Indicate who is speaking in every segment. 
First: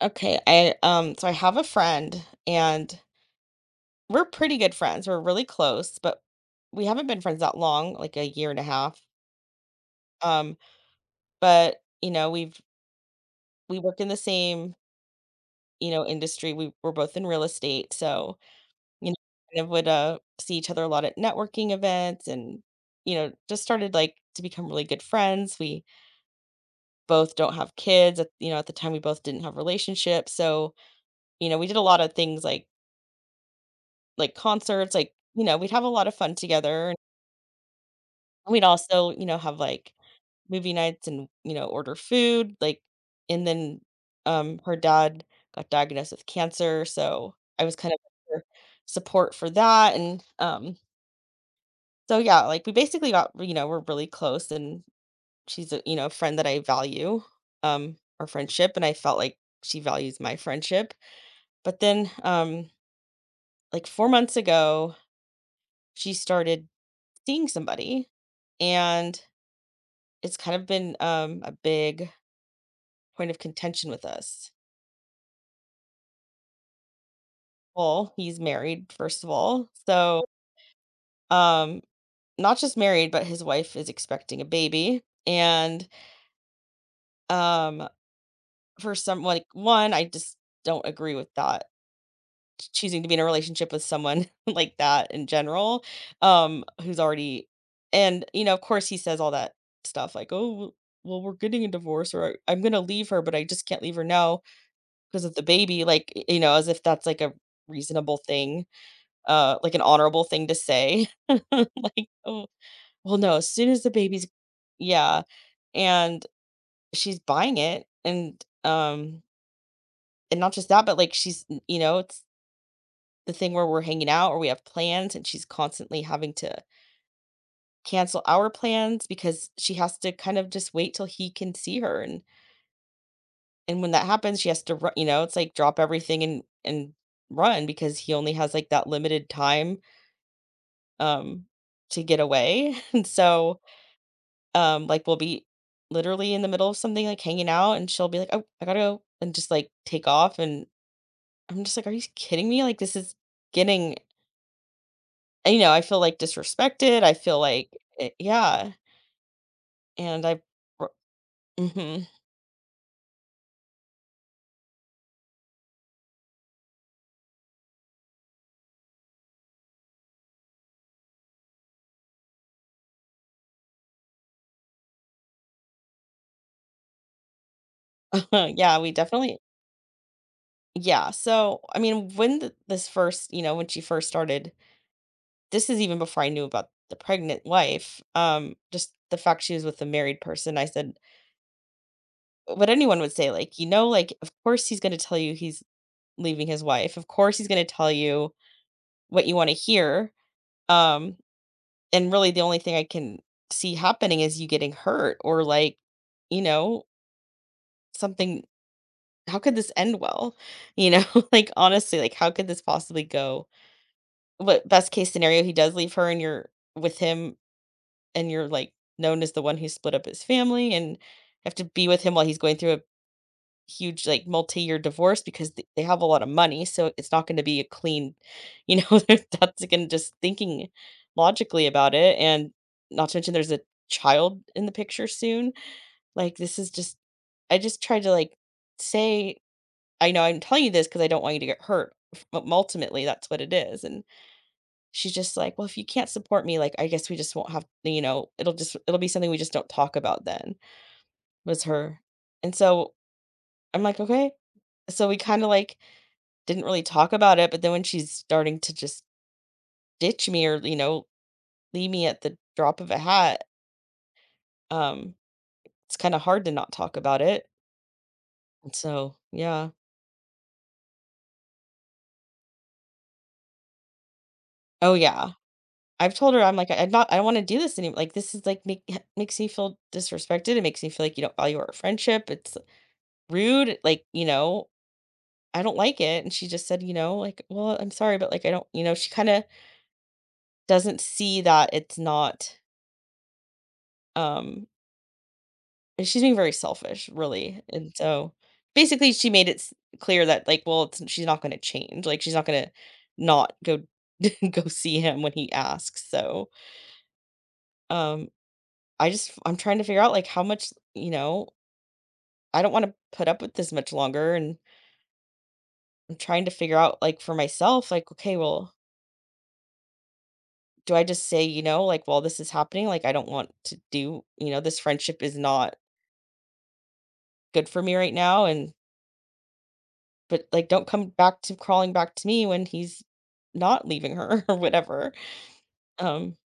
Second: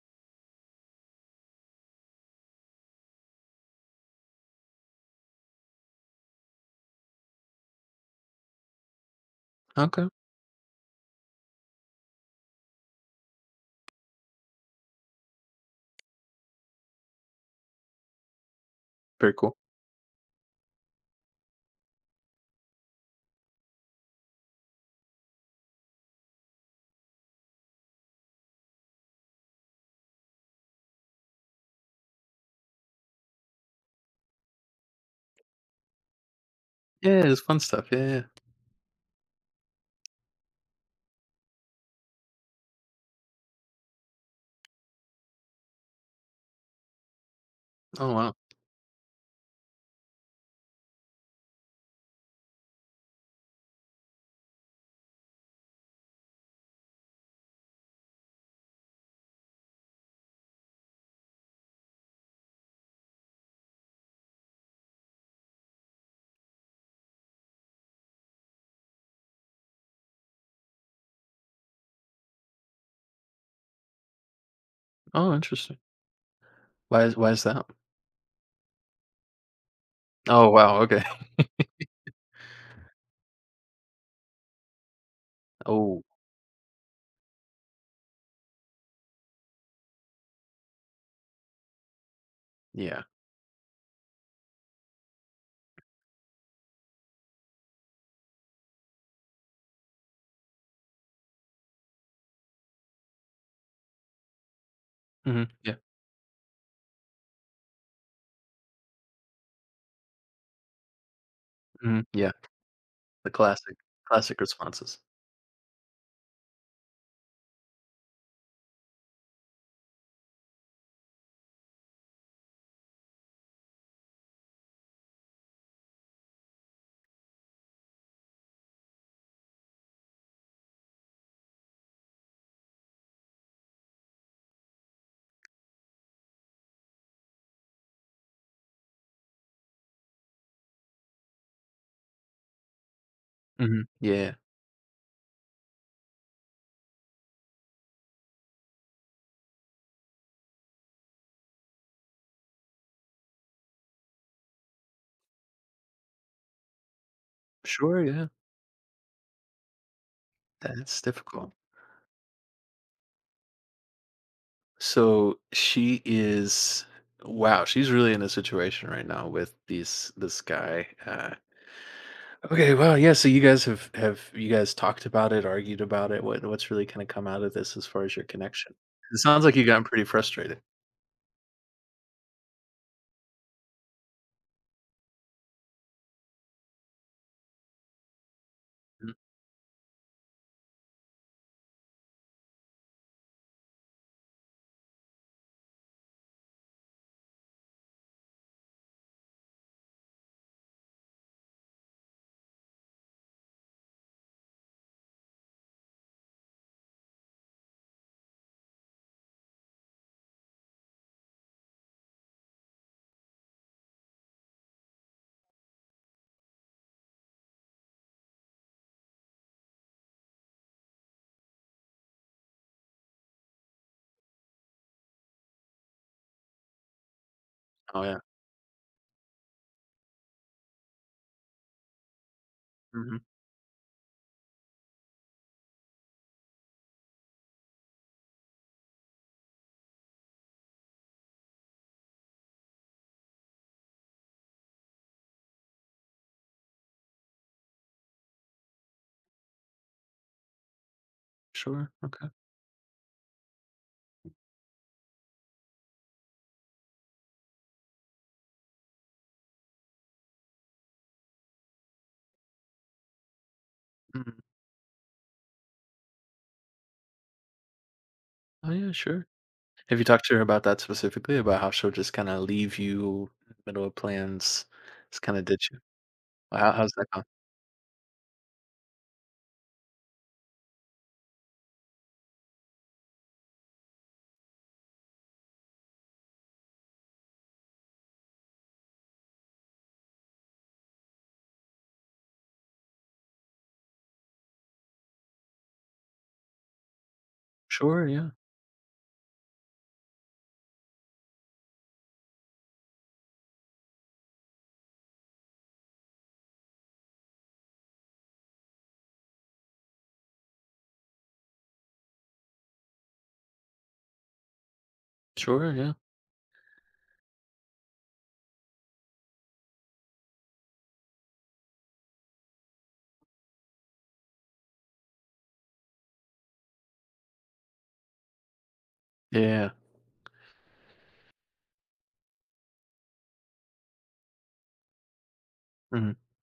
Speaker 1: Okay, I I have a friend and we're pretty good friends. We're really close, but we haven't been friends that long, like a year and a half.
Speaker 2: Okay.
Speaker 1: Um, but you know, we've we work in the same, you know, industry. We're both in real estate, so you know,
Speaker 2: Very cool.
Speaker 1: kind of would see each other a lot at networking events and you know, just started like to become really good friends. We both don't have kids. At, you know, at the time we both didn't have relationships. So, you know, we did a lot of things like concerts, like, you know, we'd have a lot of fun together, and
Speaker 2: Yeah, it's fun stuff. yeah, yeah, yeah.
Speaker 1: we'd also, you know, have, like, movie nights and, you know, order food. And then, her dad got diagnosed with cancer, so I was kind of
Speaker 2: Oh wow.
Speaker 1: her support for that, and so, yeah, like, we basically got you know, we're really close, and she's a, you know, friend that I value our friendship, and I felt like she values my friendship, but then, like, 4 months ago, she started seeing somebody, and it's kind of been a big point of contention with us.
Speaker 2: Oh, interesting. Why is that?
Speaker 1: Well, he's married, first of all. So,
Speaker 2: Oh wow. Okay.
Speaker 1: um, not just married, but his wife is expecting a baby. And
Speaker 2: Oh
Speaker 1: um, for some, like, one, I just don't agree with that
Speaker 2: yeah.
Speaker 1: choosing to be in a relationship with someone like that in general who's already and you know of course he says all that stuff like oh well we're getting a divorce or I'm going to leave her but I just can't leave her now, 'cause of the
Speaker 2: Yeah.
Speaker 1: baby, like, y you know, as if that's, like, a reasonable thing, like, an honorable thing to say. Like,
Speaker 2: Yeah.
Speaker 1: "Oh, well,
Speaker 2: The
Speaker 1: no, as soon
Speaker 2: classic
Speaker 1: as the baby's."
Speaker 2: classic responses.
Speaker 1: Yeah, and she's buying it, and not just that, but, like, she's you know, it's the thing where we're hanging out or we have plans, and she's constantly having to cancel our plans because she has to kind of just wait till he can see her, and when that happens, she has to run, you know, it's like drop everything and run because he only has, like, that limited time um, to get away. And so,
Speaker 2: Yeah.
Speaker 1: like, we'll be literally in the middle of something, like hanging out, and she'll be like, "Oh, I gotta go," and just like take off. And I'm just like, "Are you kidding me? Like, this is getting, you know, I feel like disrespected. I feel like,
Speaker 2: Sure.
Speaker 1: it,
Speaker 2: Yeah.
Speaker 1: yeah." And I,
Speaker 2: That's difficult.
Speaker 1: mm
Speaker 2: So she is. Wow, she's really in a situation right now with these this guy. Okay, well, yeah. So you guys have you guys talked about it, argued about it? What's really kind of come out of this as far as your connection?
Speaker 1: yeah, we
Speaker 2: It
Speaker 1: definitely,
Speaker 2: sounds like you gotten pretty frustrated.
Speaker 1: yeah. So, I mean, when this first, you know, when she first started, this is even before I knew about the pregnant wife. Just the fact she was with a married person, I said, what anyone would say, like, you know, like, of course he's gonna tell you he's leaving his wife. Of course he's gonna tell you what you wanna hear. Um, and really the only thing I can see happening is you getting hurt or like, you know, something how could this end well? You know, like honestly, like how could this possibly go? What best case scenario he does leave her and you're with him and you're like known as the one who split up his family and have to be with him while he's going through a huge, like, multi-year divorce because th they have a lot of money, so it's not gonna be a
Speaker 2: Oh,
Speaker 1: clean
Speaker 2: yeah.
Speaker 1: you know, that's again, just thinking logically about it, and not to
Speaker 2: Mhm.
Speaker 1: mention there's a child in the picture soon. Like, this is just I just tried to, like, say, "I know I'm telling you this because I don't want you to get hurt." F ultimately, that's what it is, and she's just like, "Well, if you can't support me, like, I guess we just won't have" you know, "it'll just it'll be something we just don't talk about then," was
Speaker 2: Sure,
Speaker 1: her.
Speaker 2: okay.
Speaker 1: And so, I'm like, "Okay." So we kinda, like didn't really talk about it, but then when she's starting to just ditch me or, you know, leave me at the drop of a hat,
Speaker 2: Mm.
Speaker 1: um, it's kinda hard to not talk about it,
Speaker 2: Oh,
Speaker 1: and
Speaker 2: yeah,
Speaker 1: so
Speaker 2: sure.
Speaker 1: yeah.
Speaker 2: Have you talked to her about that specifically, about how she'll just kinda leave you in the middle of plans,
Speaker 1: Oh,
Speaker 2: just
Speaker 1: yeah.
Speaker 2: kinda ditch you?
Speaker 1: I've told her, I'm
Speaker 2: Well,
Speaker 1: like,
Speaker 2: How
Speaker 1: "I'm
Speaker 2: how's that
Speaker 1: not I
Speaker 2: gone?
Speaker 1: don't wanna do this anymore. Like, this is, like, make makes me feel disrespected, it makes me feel like you don't value our friendship, it's rude, like, you know, I don't like it," and she just said, you know, like, "Well, I'm sorry, but, like, I don't" you know, she kinda doesn't see that it's not, um And she's being very selfish, really, and
Speaker 2: Sure, yeah.
Speaker 1: so, basically, she made it s clear that, like, well, it's she's not gonna change, like, she's not gonna not go go see him when he asks, so, um, I just I'm trying to figure out, like, how much you know, I don't wanna put up with this much longer, and
Speaker 2: Sure, yeah.
Speaker 1: I'm trying to figure out, like, for myself, like, okay, well, do I just say, you know, like, while this is happening, like, I don't want to do" you know, "This friendship is not good for me right now," and
Speaker 2: Yeah.
Speaker 1: but, like, don't come back to crawling back to me when he's not leaving her or whatever.
Speaker 2: Mhm.
Speaker 1: Um,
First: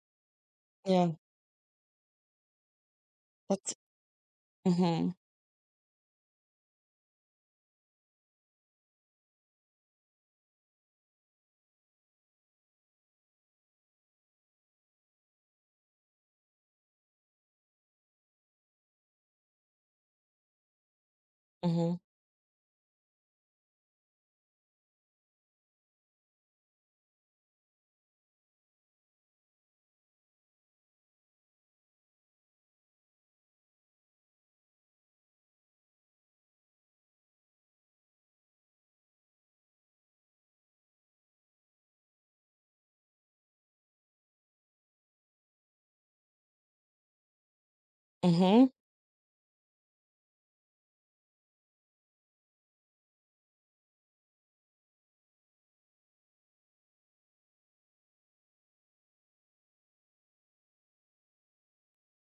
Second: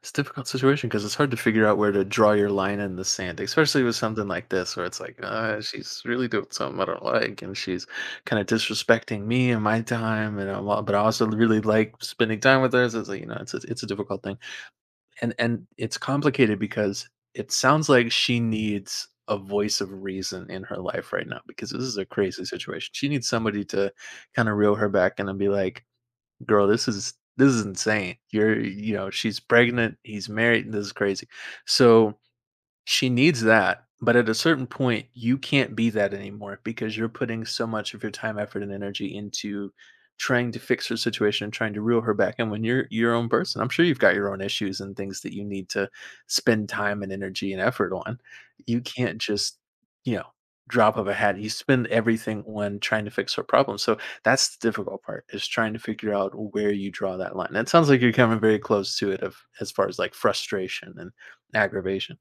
Speaker 2: It's a difficult situation because
Speaker 1: yeah,
Speaker 2: it's hard to figure out where to draw your line in the sand,
Speaker 1: that's
Speaker 2: especially with something like this where it's
Speaker 1: mhm,
Speaker 2: like, she's really doing something I don't like, and she's kinda disrespecting me and my time, and I'm all," but I also really like spending time with her, so it's like, you know, it's a difficult thing. And it's complicated because it sounds like she needs a voice of reason in her life right now because this is
Speaker 1: mhm,
Speaker 2: a crazy situation. She needs somebody to kinda reel her back and then be like, "Girl, this is insane. You're," you know, she's pregnant, he's married, this is crazy. So she needs that, but at a certain point, you can't be that anymore because you're putting so much of your time, effort, and energy into trying to fix her situation and trying to reel her back. And when you're your own person. I'm sure you've got your own issues and things that you need to spend time and energy and effort on.
Speaker 1: mhm.
Speaker 2: You can't just, you know, drop of a hat. You spend everything on trying to fix her problem. So that's the difficult part is trying to figure out where you draw that line. And it sounds like you're coming very close to it of as far as like frustration and aggravation.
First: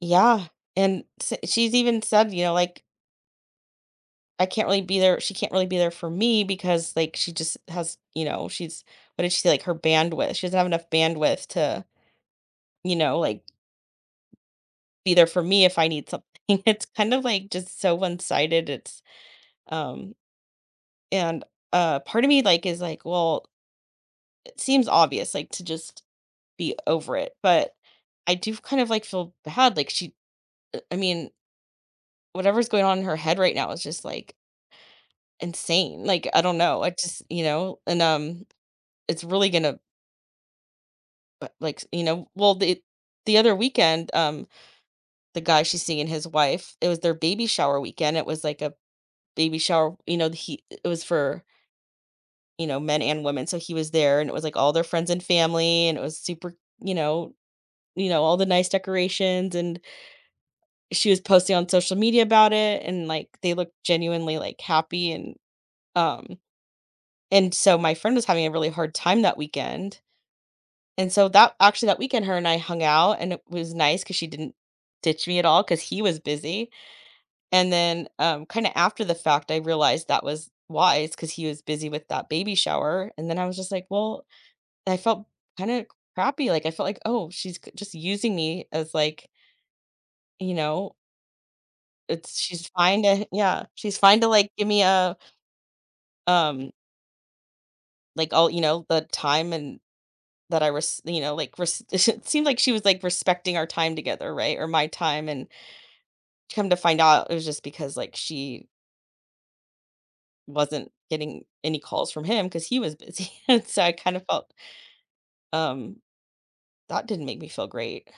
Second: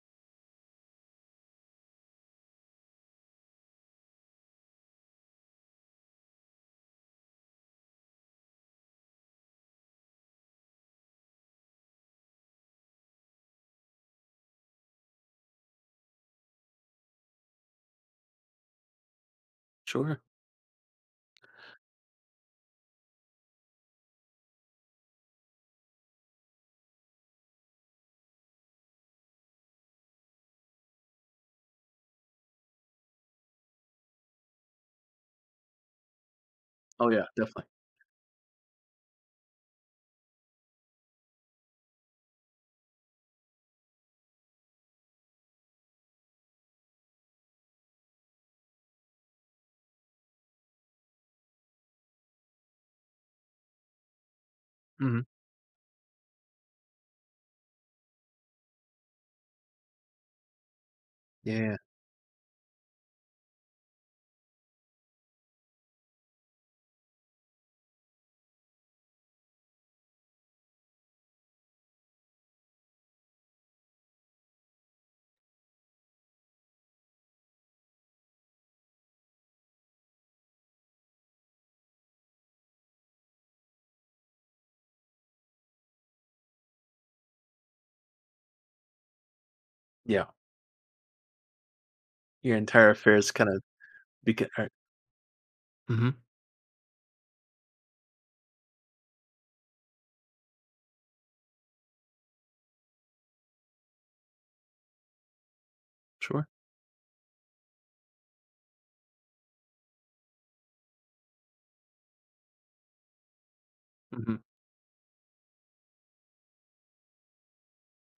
Speaker 1: Yeah, and s she's even said, you know, like, "I can't really be there" she can't really be there for me because, like, she just has, you know, she's what did she say? Like, her bandwidth she doesn't have enough bandwidth to, you know, like, be there for me if I need something. It's kind of, like, just so one-sided, it's um,
Speaker 2: Sure.
Speaker 1: and, part of me, like, is like, well, it seems obvious, like, to just be over it, but I do kind of, like, feel bad, like, she, I mean, whatever's going on in her head right now is just, like, insane, like, I don't know, I
Speaker 2: Oh,
Speaker 1: just
Speaker 2: yeah,
Speaker 1: you
Speaker 2: definitely.
Speaker 1: know, and it's really gonna, like, you know well, the other weekend, the guy she's seeing and his wife, it was their baby shower weekend, it was, like, a baby shower, you know, he it was for, you know, men and women, so he was there, and it was, like, all their friends and
Speaker 2: Mhm.
Speaker 1: family, and it was super you know you know, all the nice decorations and she was
Speaker 2: Yeah,
Speaker 1: posting on
Speaker 2: yeah,
Speaker 1: social media about it and like they looked genuinely like happy um and so my friend was having a really hard time that weekend. And so that actually that weekend her and I hung out and it was nice cuz she didn't ditch me at all cuz he was busy. And then kind of after the fact I realized that was wise cuz he was busy with that baby shower and then I was just like, well, I felt kind of crappy like I felt like, oh, just using me as like,
Speaker 2: yeah.
Speaker 1: you know, it's
Speaker 2: Your
Speaker 1: she's
Speaker 2: entire
Speaker 1: fine to
Speaker 2: affairs kinda
Speaker 1: yeah, she's fine to,
Speaker 2: beca
Speaker 1: like, give me, a,
Speaker 2: Mhm.
Speaker 1: um, like, all you know, the time and that I was you know, like, res it seemed like she was, like, respecting our time together, right, or my time, and
Speaker 2: Sure.
Speaker 1: come to find out, it was just because, like, she wasn't getting any calls from him because he was busy, and so I kind of
Speaker 2: Mhm.
Speaker 1: felt, um that didn't make me feel great.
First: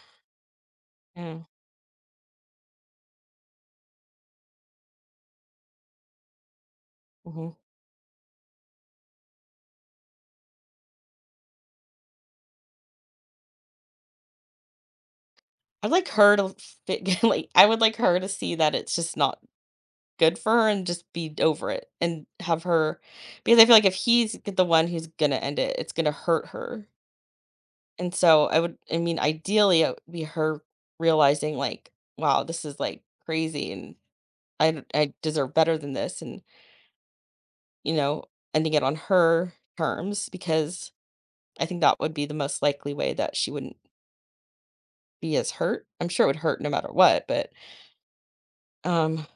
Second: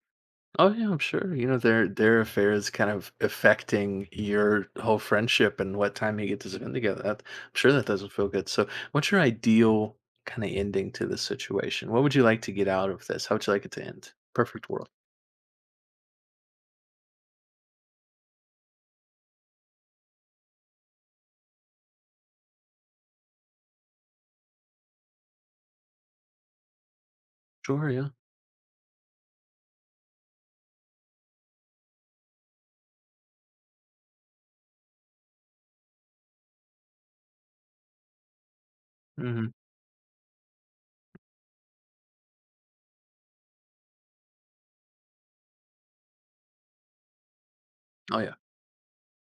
Speaker 2: Oh, yeah, I'm sure,
Speaker 1: Yeah,
Speaker 2: you know, their affairs kind of affecting your whole friendship and what time you get to spend together. That I'm
Speaker 1: mhm.
Speaker 2: sure that doesn't feel good. So, what's your ideal kinda ending to this situation? What would you like to get out of this? How would you like it to end? Perfect world.
Speaker 1: I'd like her to fit like, I would like her to see that it's just not good for her and just be over it and have her because I feel like if the one who's gonna end it, it's gonna hurt her.
Speaker 2: Sure, yeah.
Speaker 1: And so I would, I mean, ideally, it would be her realizing like, wow, this is like crazy, and I deserve better than this, and you know, ending it on
Speaker 2: Mhm.
Speaker 1: her terms because I think that would be the most likely way that she wouldn't be as hurt. I'm sure it would hurt no matter what, but
Speaker 2: Oh, yeah.
Speaker 1: um,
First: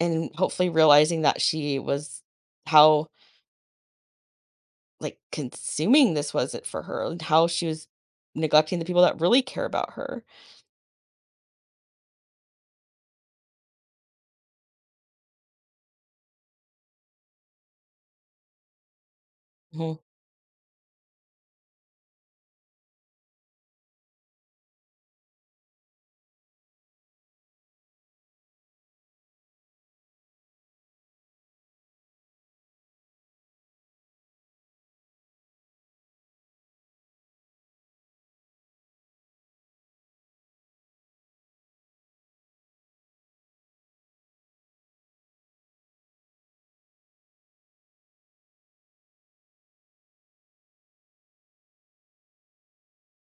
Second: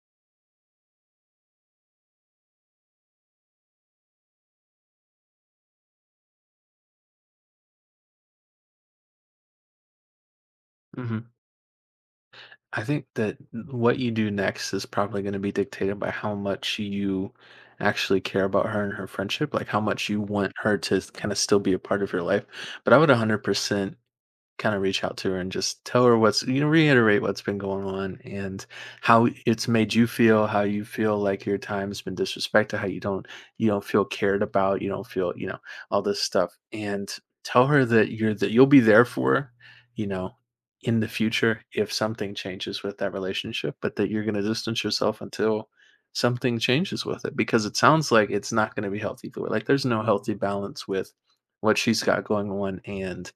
Speaker 1: and hopefully realizing that she was how like, consuming this was it for her and how she was neglecting the people that really care about her.
Speaker 2: Mhm. I think that what you do next is probably going to be dictated by how much you actually care about her and her friendship, like how
Speaker 1: Mhm,
Speaker 2: much you want her to kind of still be a part of your life. But I would 100% kind of reach out to her and just tell her what's, you know, reiterate what's been going on and how it's made you feel, how you feel like your time's been disrespected, how you don't feel cared about, you don't feel, you know, all this stuff. And tell her that you'll be there for her, you know, in the future if something changes with that relationship, but that you're going to distance yourself until something changes with it because it sounds like it's not going to be healthy for her. Like there's no healthy balance with what she's got going on and,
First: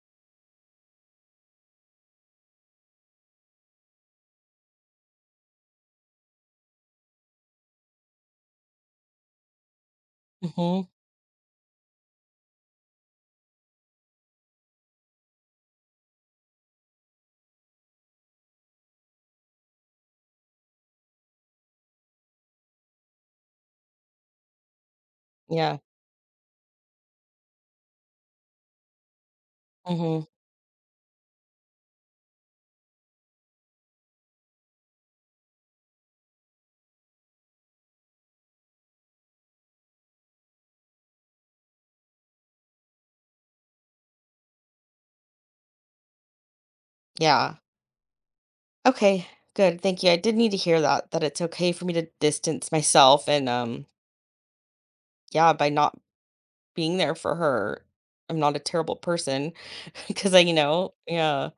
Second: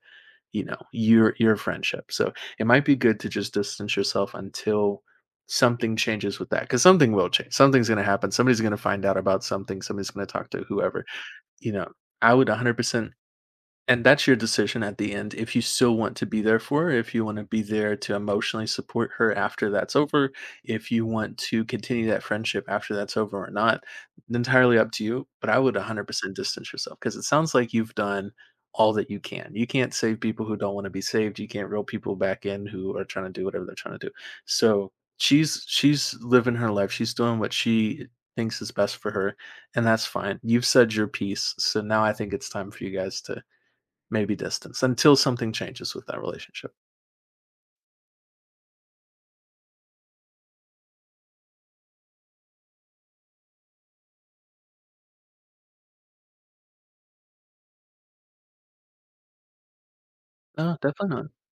Speaker 2: you know, your friendship. So it might be good to just distance yourself until something changes with that, because something will change. Something's going to happen, somebody's going to find out about something, somebody's going to talk to
Speaker 1: mhm,
Speaker 2: whoever, you know. I would 100%, and that's your decision at the end. If you still want to be there for her, if you want to be there to emotionally support her after that's over, if you want to continue that friendship after that's over or not, entirely up to you. But I would
Speaker 1: yeah,
Speaker 2: 100% distance yourself because it sounds like you've done all that you can. You can't save
Speaker 1: mhm,
Speaker 2: people who don't want to be saved. You can't reel people back in who are trying to do whatever they're trying to do. So she's living her life. She's doing what she thinks is best for her, and that's fine. You've said your piece, so now I think it's time for you guys to maybe distance until something changes with that relationship.
Speaker 1: yeah. Okay, good, thank you, I did need to hear that, that it's okay for me to distance myself and, yeah, by not being there for her, I'm not a terrible person. Because I you
Speaker 2: No,
Speaker 1: know,
Speaker 2: definitely not.
Speaker 1: yeah,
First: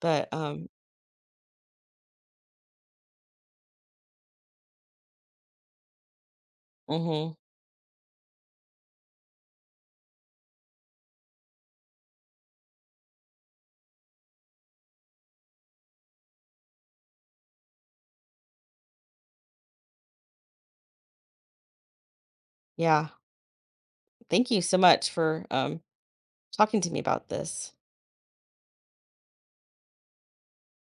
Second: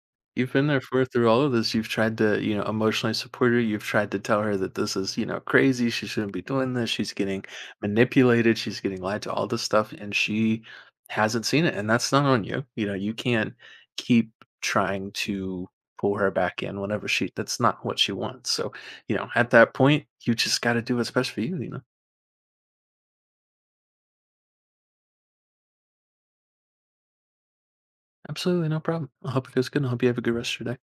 Speaker 1: but,
Speaker 2: You've been
Speaker 1: um
Speaker 2: there for her through all of this. You've tried to, you know, emotionally support her. You've tried to tell her that this is, you know, crazy. She shouldn't be doing this. She's
Speaker 1: mhm,
Speaker 2: getting manipulated. She's getting lied to, all this stuff. And she hasn't seen it. And that's not on you. You know, you can't keep trying to pull her back in whenever she, that's not what she wants. So, you know, at that point, you just got to do what's best for you, you know?
Speaker 1: yeah. Thank you so much for talking to me about this.
Speaker 2: Absolutely. No problem. I hope it goes good. And I hope you have a good rest of your day.